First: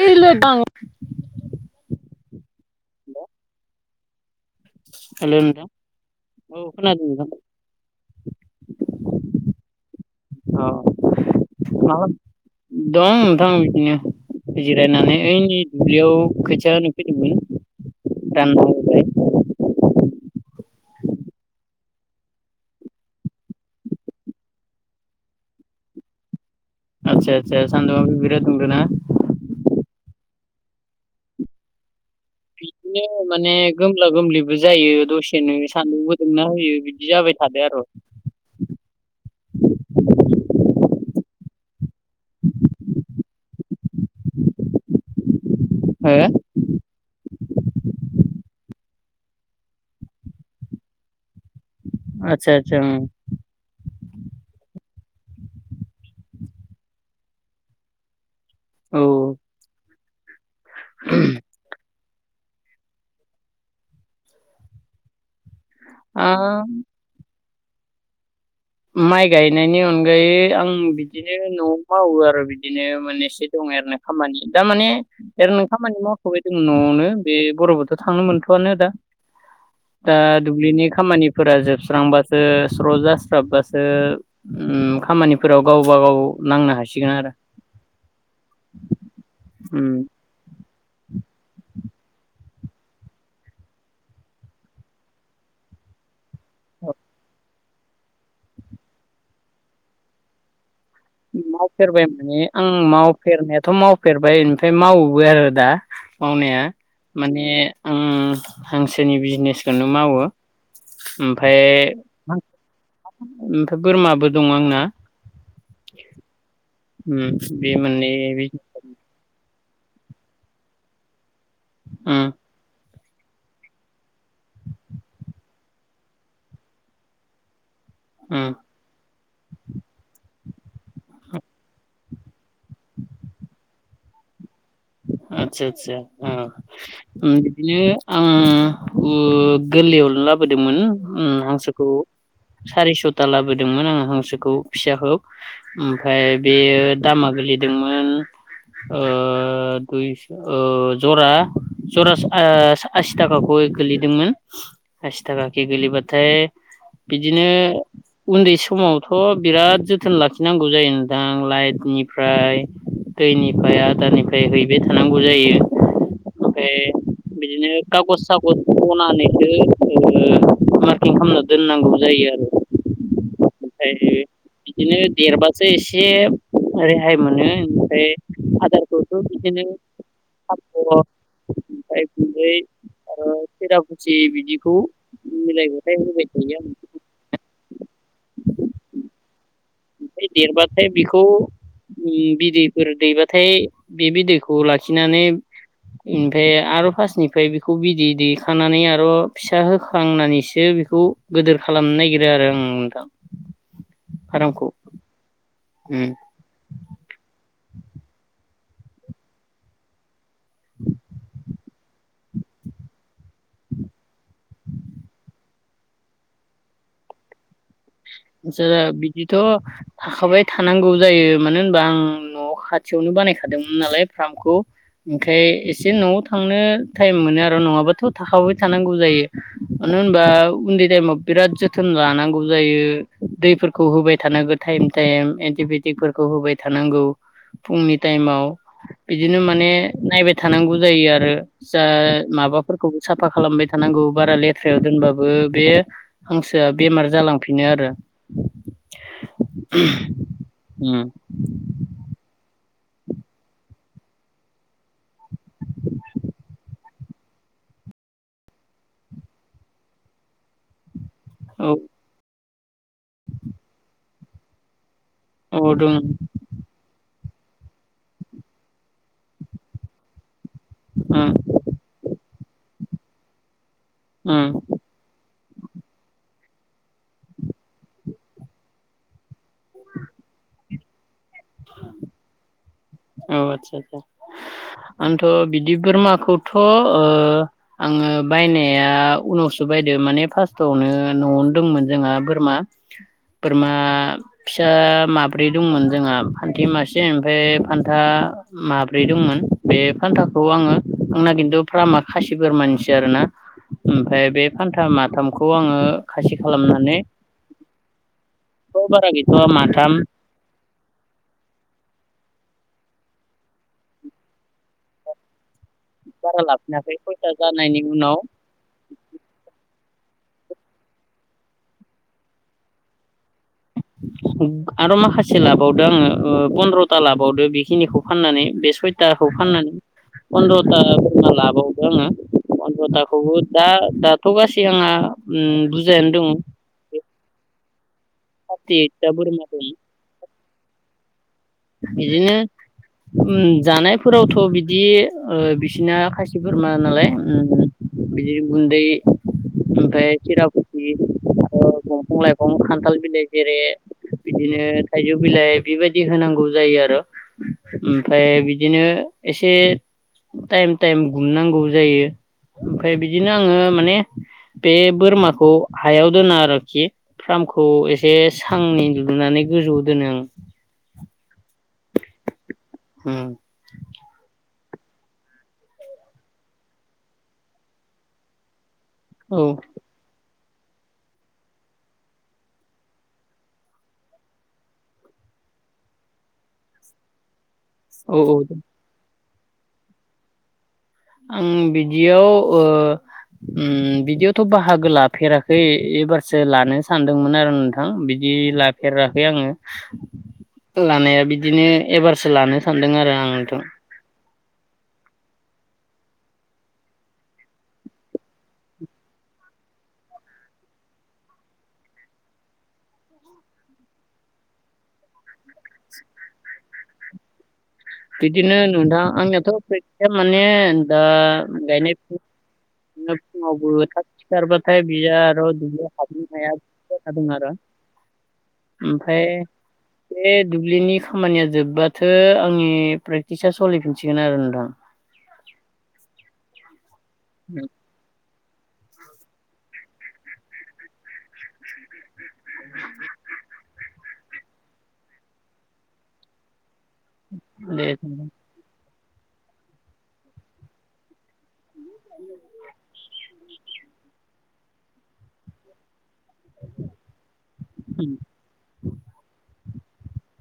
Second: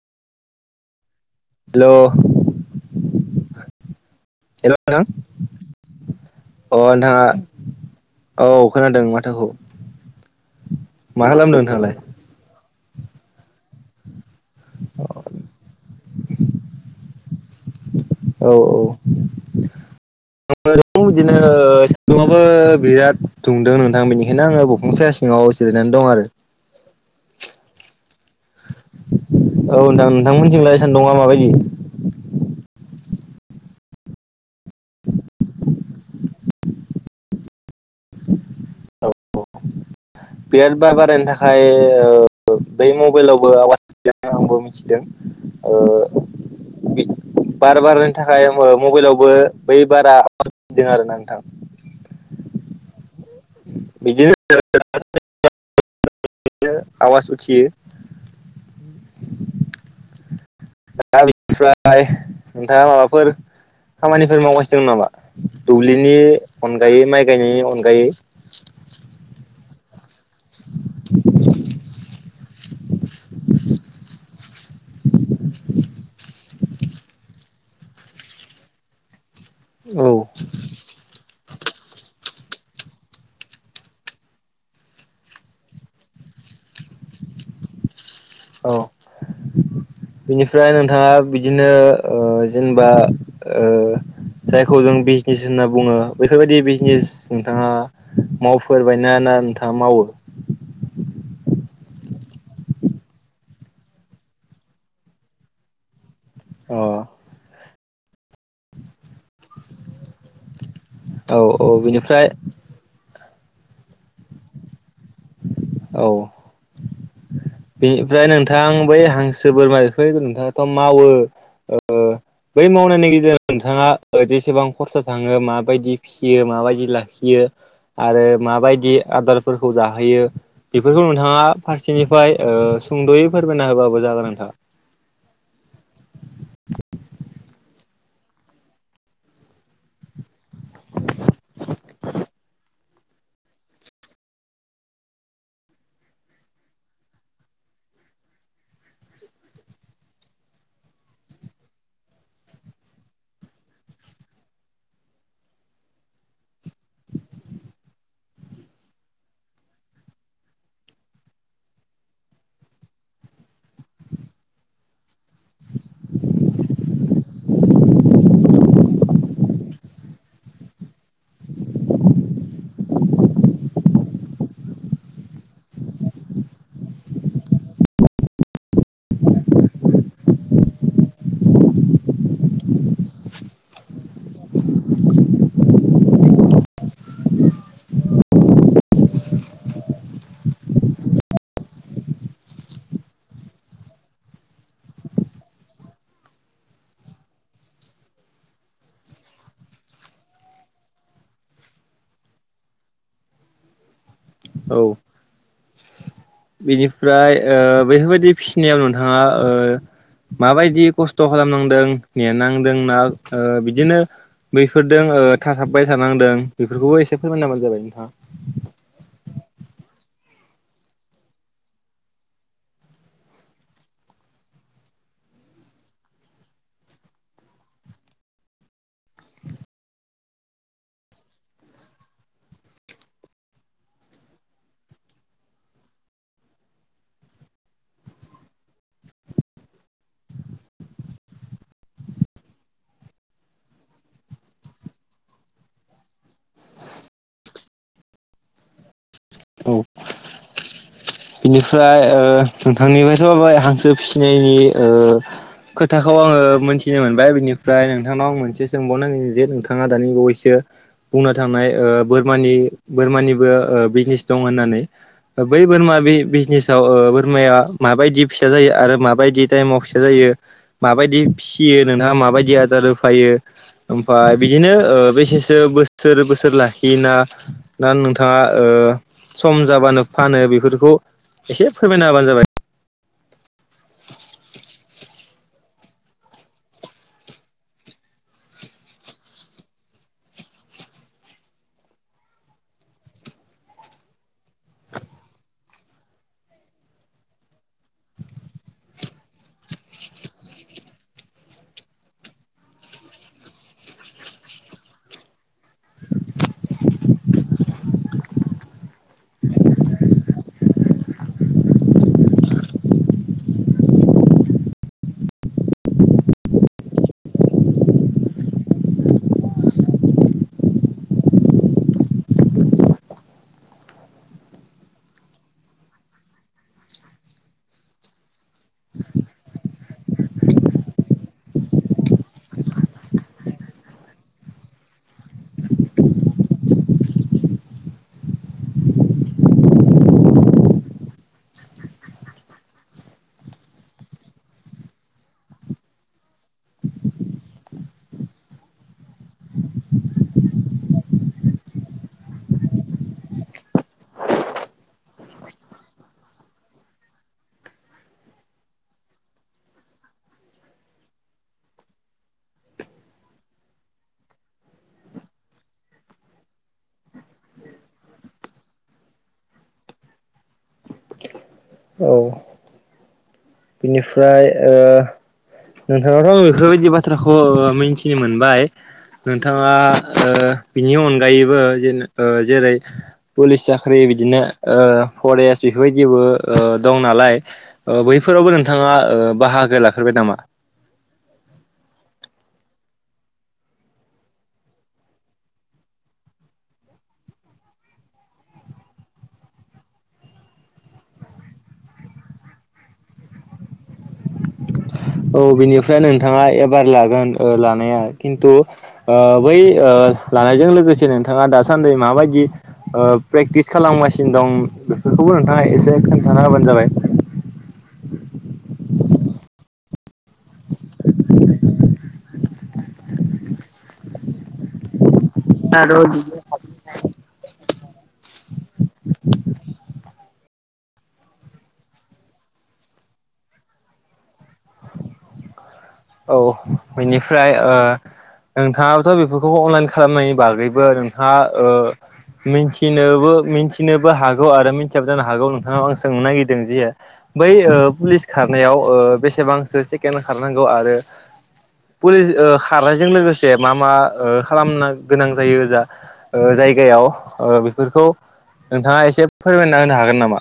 गेल दां hello hello नोंथां अ हेल' नोंथां औ खोनादों नोंथाङा नोंथां औ खोनादों माथोखौ। औ मा खालामदों नोंथाङालाय खालामदों दा नोंथां बिदिनो जिरायनानै ओइ दुब्लियाव खोथिया होनो फैदोंमोन। औ औ। रानहांबाय बिदिनो सिलङाबबो बिराद दुंदों नोंथां बेनिखायनो आङो बिफां साया सिङाव जिरायनानै दं आरो। आतसा आतसा सान्दुङाबो बिराद दुंदों ना? औ नोंथां नोंथांमोनथिंलाय सानदुङा माबायदि? बिदिनो माने गोमला गोमलिबो जायो दसेनो। सान्दुंबो दुंना होयो बिदि जाबाय थादो आरो। औ बिराद बार बारायनो थाखाय ओं बै मबाइलावबो आवाजदों आंबो मिथिदों। ओं हो बे बार बारनायनि थाखाय ओं मबाइलाव बो बै बारा आरो ना नोंथां। आतसा आतसा उम बिदिनो [unintelligible] आवाज उथियो। औ। दा बिनिफ्राय नोंथाङा माबाफोर खामानिफोर मावगासिनो दं नामा? दुब्लिनि औ आ अनगायै माइ गायनायनि अनगायै। माइ गायनायनि अन ओमफाय आं बिदिनो न'आव मावो आरो बिदिनो मोननैसो दं आरोना खामानि। दा माने एरैनो खामानि मावथ'बाय दं न'आवनो बे बर'बोथ' थांनो मोनथ'आनो दा। दा औ दुब्लिनि खामानिफोरा जोबस्रांबासो स्र' जासि जोब्बासो ओम खामानिफोराव गावबा गाव नांनो हासिगोन आरो। औ उम बिनिफ्राय नोंथाङा बिदिनो ओं जेनेबा ओं जायखौ जों बिजनेस होनना बुङो। बेफोरबायदि बिजनेस नोंथाङा मावफेरबायना ना नोंथाङा मावो? मावफेरबाय माने आं मावफेरनायाथ' मावफेरबाय ओमफ्राय मावोबो आरो दा। मावनाया औ माने आं हांसोनि बिजनेसखौनो मावो। ओमफ्राय औ बिनिफ्राय ओमफ्राय बोरमाबो दं आंना। औ। उम बे मोननै बेनिफ्राय नोंथां बै हांसो बोरमा बेखौ नोंथाङाथ' मावो। ओं उम बै मावनायनि गेजेर नोंथाङा जेसेबां खरसा थाङो माबायदि फिसियो माबायदि लाखियो। आरो उम माबायदि आदारफोरखौ जाहोयो बेफोरखौ नोंथाङा फारसेनि ओमफ्राय ओ सुंद'यै फोरमायना होबाबो जागोन नोंथां। ओम बिदिनो आं ओ गोरलैयावनो लाबोदोंमोन उम हांसोखौ सारिस'था लाबोदोंमोन आङो हांसोखौ फिसाखौ ओमफ्राय बेयो दामा सोलिदोंमोन ओ ओ दुइस' ओ जरा जरा ओ आसिथाखाखै गोलैदोंमोन। आसिथागाखे गोलैबाथाइ बिदिनो उन्दै समावथ' बिराद जोथोन लाखिनांगौ जायो नोंथां लाइट निफ्राय दैनिफ्राय आदारनिफ्राय हैबाय थानांगौ जायो। ओमफाय बिदिनो खागज सागज हनानैसो ओ मार्किं खालामना दोननांगौ जायो आरो। ओमफ्राय बिदिनो देरबासो एसे रेहाय मोनो ओमफ्राय आदार खौथ' बिदिनो थास' ओमफ्राय गुनदै आरो खेरापुसि बिदिखौ मिलायबाटाइम होबाय थायो [unintelligible] ओमफ्राय देरबाथाय बेखौ उम बिदैफोर दैबाथाय बे बिदैखौ लाखिनानै ओमफाय आरो फार्स्टनिफ्राय बेखौ बिदै दैेखानानै आरो फिसा होखांनानैसो बेखौ गोदोर खालामनो नागिरो आरो ओं नोंथां। फार्मखौ, ओम। बिनिफ्राय ओ बेफोरबायदि फिसिनायाव नोंथाङा ओ माबायदि खस्थ' खालामनांदों नेनांदों ना ओ बिदिनो बैफोरजों थासाबबाय थानांदों बेफोरखौबो एसे फोरमायना होबानो जाबाय नोंथाङा। जोङो बिदिथ' थाखाबाय थानांगौ जायो मानो होनबा आं न'आव खाथियावनो बानायखादोंमोन नालाय फार्मखौ। ओमखाय एसे न'आव थांनो टाइम मोनो आरो नङाबाथ' थाखाबाय थानांगौ जायो। ओम मानो होनबा उन्दै टाइमाव बिराद जोथोन लानांगौ जायो। दैफोरखौ होबाय थानांगौ टाइम टाइम एन्टिबायटिकफोरखौ होबाय थानांगौ। फुंनि टाइमाव बिदिनो माने नायबाय थानांगौ जायो आरो जा माबाफोरखौबो साफा खालामबाय थानांगौ बारा लेथ्रायाव दोनबाबो बे हांसोआ बेमार जालां फिनो आरो। औ ओम। बिनिफ्राय ओ नोंथांनिफ्रायथ' माबाय हांसो फिनायनि ओ खोथाखौ आङो मोनथिनो मोनबाय बिनिफ्राय नोंथांनाव आं मोनसे सोंबावनो नागिरदों जे नोंथाङा दानि बावैसो बुंनो थांनाय औ ओ बोरमानि बोरमानिबो ओ बिजनेस दं होननानै। ओ बै औ बोरमा दं बे बिजनेसाव ओ बोरमाया माबायदि फिसा जायो आरो माबायदि टाइमाव फिसा जायो? माबायदि उम फिसियो नोंथांआ माबायदि आदार होफायो? ओमफ्राय उम बिदिनो ओ बेसेसो बोसोर बो सोर लाखियोना ना नोंथाङा ओ सम जाबानो फानो बेफोरखौ एसे फोरमायना होबानो जाबाय। औ आदसा आदसा। आंथ' बिदि बोरमाखौथ' ओ आङो ओ बायनाया उनावसो बायदो माने फार्स्टावनो न'आवनो दंमोन जोंहा बोरमा। बोरमा फिसा माब्रै दंमोन जोंहा फान्थि मासे ओमफाय फान्था माब्रै दंमोन बे फान्थाखौ आङो आंना खिन्थु फार्मा खासि बोरमा निसो आरोना। ओमफाय बे फान्था माथामखौ आङो खासि खालामनानै औ बारा गैथ'आ माथाम बारा लाफिनाखै फैसा जानायनि उनाव [inaudible] आरो माखासे लाबावदों आङो पन्द्रथा लाबावदों। बेखिनिखौ फाननानै बे सयथा खौ फाननानै फन्द्रथा फानना लाबावदो आङो। पनद्रथाखौबो दा-दाथ' गासै आंहा बुजायैनो दङ। थारथि ओइत ता बोरमा दं। बिदिनो जानायफोरावथ' बिदि ओ बिसिना खायसि बोरमा नालाय बिदिनो गुन्दै ओमफ्राय चिरखथि दंफां लाइफां खान्थाल बिलाइ जेरै बिदिनो थाइजौ बिलाइ बेबायदि होनांगौ जायो आरो ओमफ्राय बिदिनो एसे टाइम टाइम गुमनांगौ जायो ओमफ्राय बिदिनो आङो माने बे बोरमाखौ हायाव दोनो आरोखि फार्मखौ एसे सांनै लुनानै गोजौआव दोनो आं । औ होम बिनिफ्राय ओ नोंथाङाथ' आं बेफोरबायदि बाथ्राखौ मिथिनो मोनबाय। औ नोंथाङा ओ बिनि अनगायैबो जेन जेरै पुलिस साख्रि बिदिनो ओ फरेस्ट बेफोरबायदिबो ओ दं नालाय। औ औ बैफोरावबो नोंथाङा बाहागो लाफ्राय नामा? आं बिदियाव ओ ओम बिदियावथ' बाहागो लाफेराखै एबारसो लानो सानदोंमोन आरो नोंथां बिदि लाफेराखै आङो। लानाया बिदिनो एबारसो लानो सानदों आरो आंथ'। औ बिनिफ्राय नोंथाङा एबार लागोन लानाया खिन्थु ओ बै ओ लानायजों लोगोसे नोंथाङा दासान्दि माबायदि प्रेक्टिस खालामगासिनो दं। बेखौबो नोंथाङा एसे खोन्थाना होबानो जाबाय। [inaudible] बिदिनो नुदों आंनिथ' फैसाया माने दा गायनाय फुनाय [unintelligible] [unintelligible] ओमफ्राय बे दुब्लिनि खामानिया जोब्बाथो आंनि प्रेकटिसा सलिफिनसिगोन आरो नोंथां। औ बिनिफ्राय ओ नोंथाङाबाथ' बेफोरखौ अनलाइन खालामनायनि बागैबो नोंथाङा ओ मिथिनोबो मिथिनोबो हागौ आरो मिथियाबो जानो हागौ नोंथांनाव आं सोंनो नागिरदों जे बै ओ दे पुलिस ओ खारनायाव बेसेबांसो सेकेणड खारनांगौ आरो पुलिस ओ खारनायजों लोगोसे मा मा ओ खालामनो गोनां जायो जा। ओ जायगायाव ओ बेफोरखौ नोंथाङा एसे फो फोरमायना होनो हागोन नामा?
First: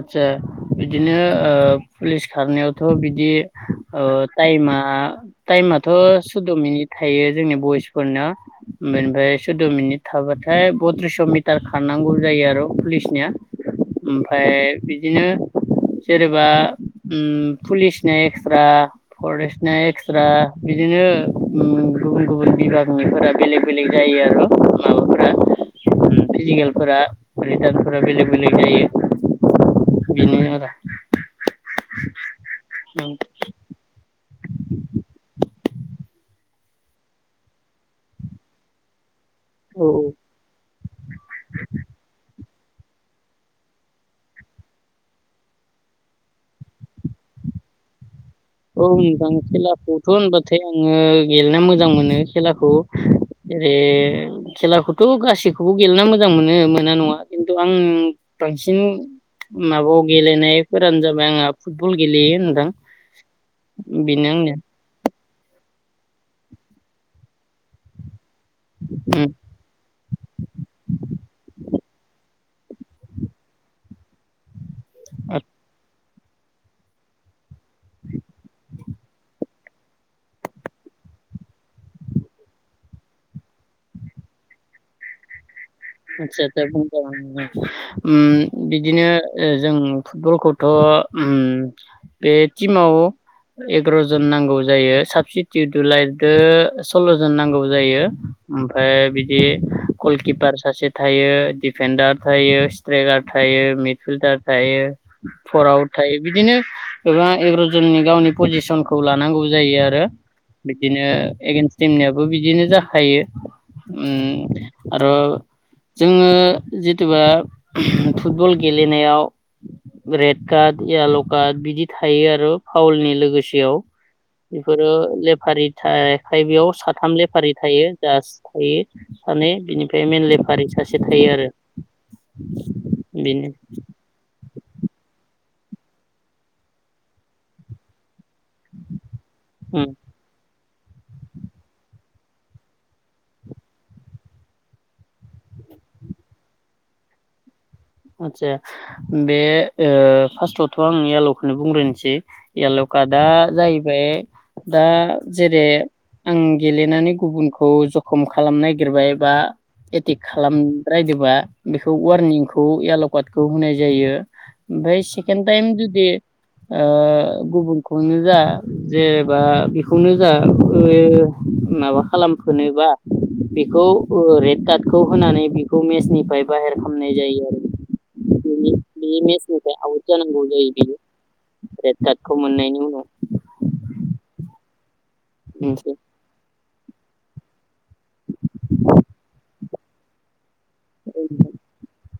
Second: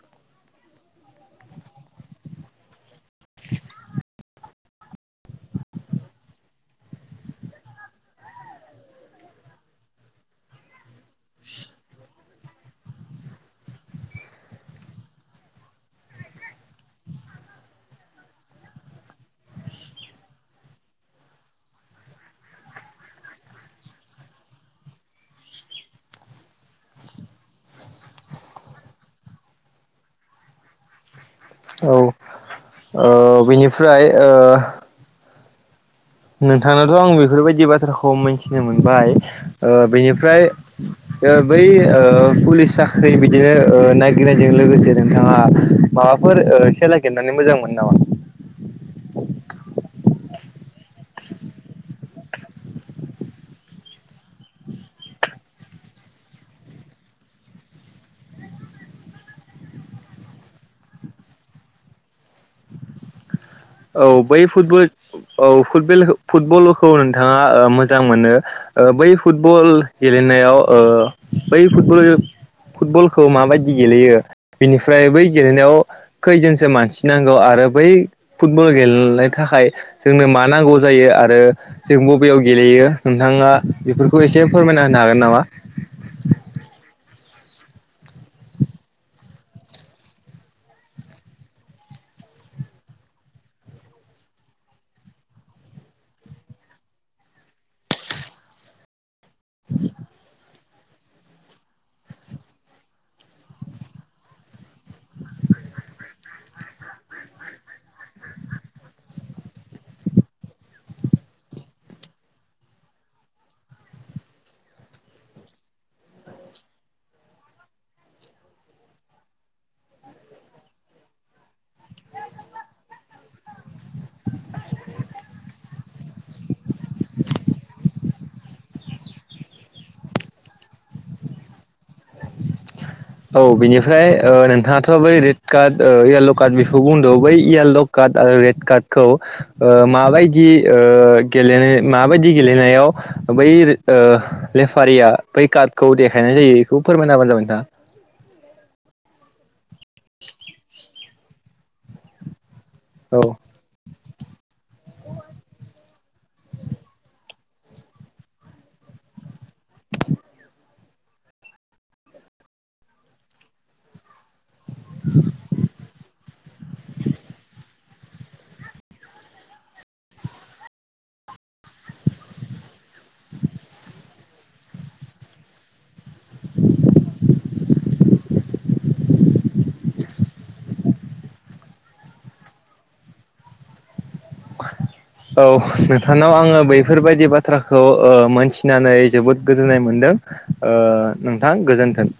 आस्सा बिदिनो ओ पुलिस खारनायावथ' बिदि ओ टाइम मा टाइमाथ' सुद' मिनिट थायो जोंनि बयसफोरना। बेनिफ्राय सुद' मिनिट थाबाथाय बथ्रिसस' मिटार खारनांगौ जायो आरो पुलिसनिया। ओमफ्राय बिदिनो जेनेबा ओम पुलिसनि एक्सट्रा फरेस्टनि एक्सट्रा बिदि बिदिनो गुबुन गुबुन बिबा बिफोरा बेलेक बेलेग जायो आरो माबाफोरा। ओम फिजिकेलफोरा रिटार्नफोरा बेलेक बेलेग जायो। बेनो आरो औ ओ बेनिफ्राय ओ नोंथांनावथ' आं बेफोरबायदि बाथ्राखौ मिन्थिनो मोनबाय। ओ औ बेनिफ्राय ओ बै ओ पुलिस साख्रि बिदिनो ओ नायागिरनायजों लोगोसे नोंथाङा माबाफोर ओ खेला गेलनानै मोजां मोन नो नामा? औ, नोंथां खेलाखौथ' होनबाथाय आङो गेलेना मोजां मोनो खेलाखौ। ओरै खेलाखौथ' गासिबखौबो गेलेना मोजां मोनो मोना नङा ।खिन्थु आं बांसिन माबायाव गेलेनायफोरानो जाबाय, आंहा फुटबल गेलेयो नोंथां। औ, बेनो बै आंनिया फुटबल औ फुटबेल- फुटबलखौ नोंथाङा ओ मोजां मोनो। ओ, बै फुटबल गेलेनायाव ओ बै फुटबल -फुटबलखौ माबायदि गेलेयो बेनिफ्राय बै गेलेनायाव खैजोनसो मानसिनांगौ आरो बै फुटबल गेलेनो थाखाय जोंनो मा नांगौ जायो आरो जों बबेयाव गेलेयो? नोंथाङा बेफोरखौ एसे फोरमायना होनो हागोन नामा? आदसा आदसा बुंदों [unintelligible] उम बिदिनो ओ जों फुटबलखौथ' उम बे टिमाव एगार' जन नांगौ जायो ।साबसिटि दुलायदो सल्ल' जन नांगौ जायो। ओमफ्राय बिदि गलकिपार सासे थायो, दिडफेडार थायो, स्ट्राइकार थायो, मिड फिल्डार थायो [unintelligible] [unintelligible] आव थायो बिदिनो गोबां एगार'जननि गावनि पजिसनखौ लानांगौ जायो आरो। बिदिनो एगेन्स्ट टिमनियाबो बिदिनो जाखायो‌। उम आर' जोङो जिथुबा फुटबल गेलेनायाव रेड कार्ड, येल' कार्ड बिदि थायो आर' फाउलनि लोगोसेयाव बेफोरो लेफारि थाखाय बेयाव साथाम लेफारि थायो, जास्ट थायो माने बिनिफ्राय मेनलि [unintelligible] सासे थायो आरो। औ, बेनो बेनिफ्राय ओ नोंथाङाथ' बै काद ओ याल' काद बिखौ बुंद' बै याल' काद आरो रेड कादखौ माबायदि ओ गेलेनाय माबायदि गेलेनायाव बै ओ लेफारिया बै काद [unintelligible] देखायनाय जायो? इखौ फोरमायना होबानो जाबाय नोंथां। आतसा बे ओ फास्टआवथ' आं याल'खोनो बुंग्रोनोसै। याल' कादा औ जाहैबाय दा जेरै आं गेलेनानै गुबुनखौ जखम खालामनो नागिरबाय एबा एटिक खालामद्रायदोबा बेखौ वारनिं [unintelligible] याल'कादखौ होनाय जायो। ओमफाय सेकेणड टाइम जुदि ओ गुबुन [unintelligible] जा जेनेबा बेखौनो जा ओ माबा खालामफिनोबा बेखौ ओ रेड कादखौ होनानै बेखौ मेसनिफ्राय बाहेर खामनाय जायो आरो। बेनि- बेनि मेसनिफ्राय आउट जानांगौ जायो बियो। रेड कादखौ मोननायनि उनाव। औ, मोनसे नोंथांनाव आङो बैफोरबायदि बाथ्रा [unintelligible] ओ मोनथिनानै जोबोद गोजोननाय मोनदों। ओ नोंथां गोजोन्थों।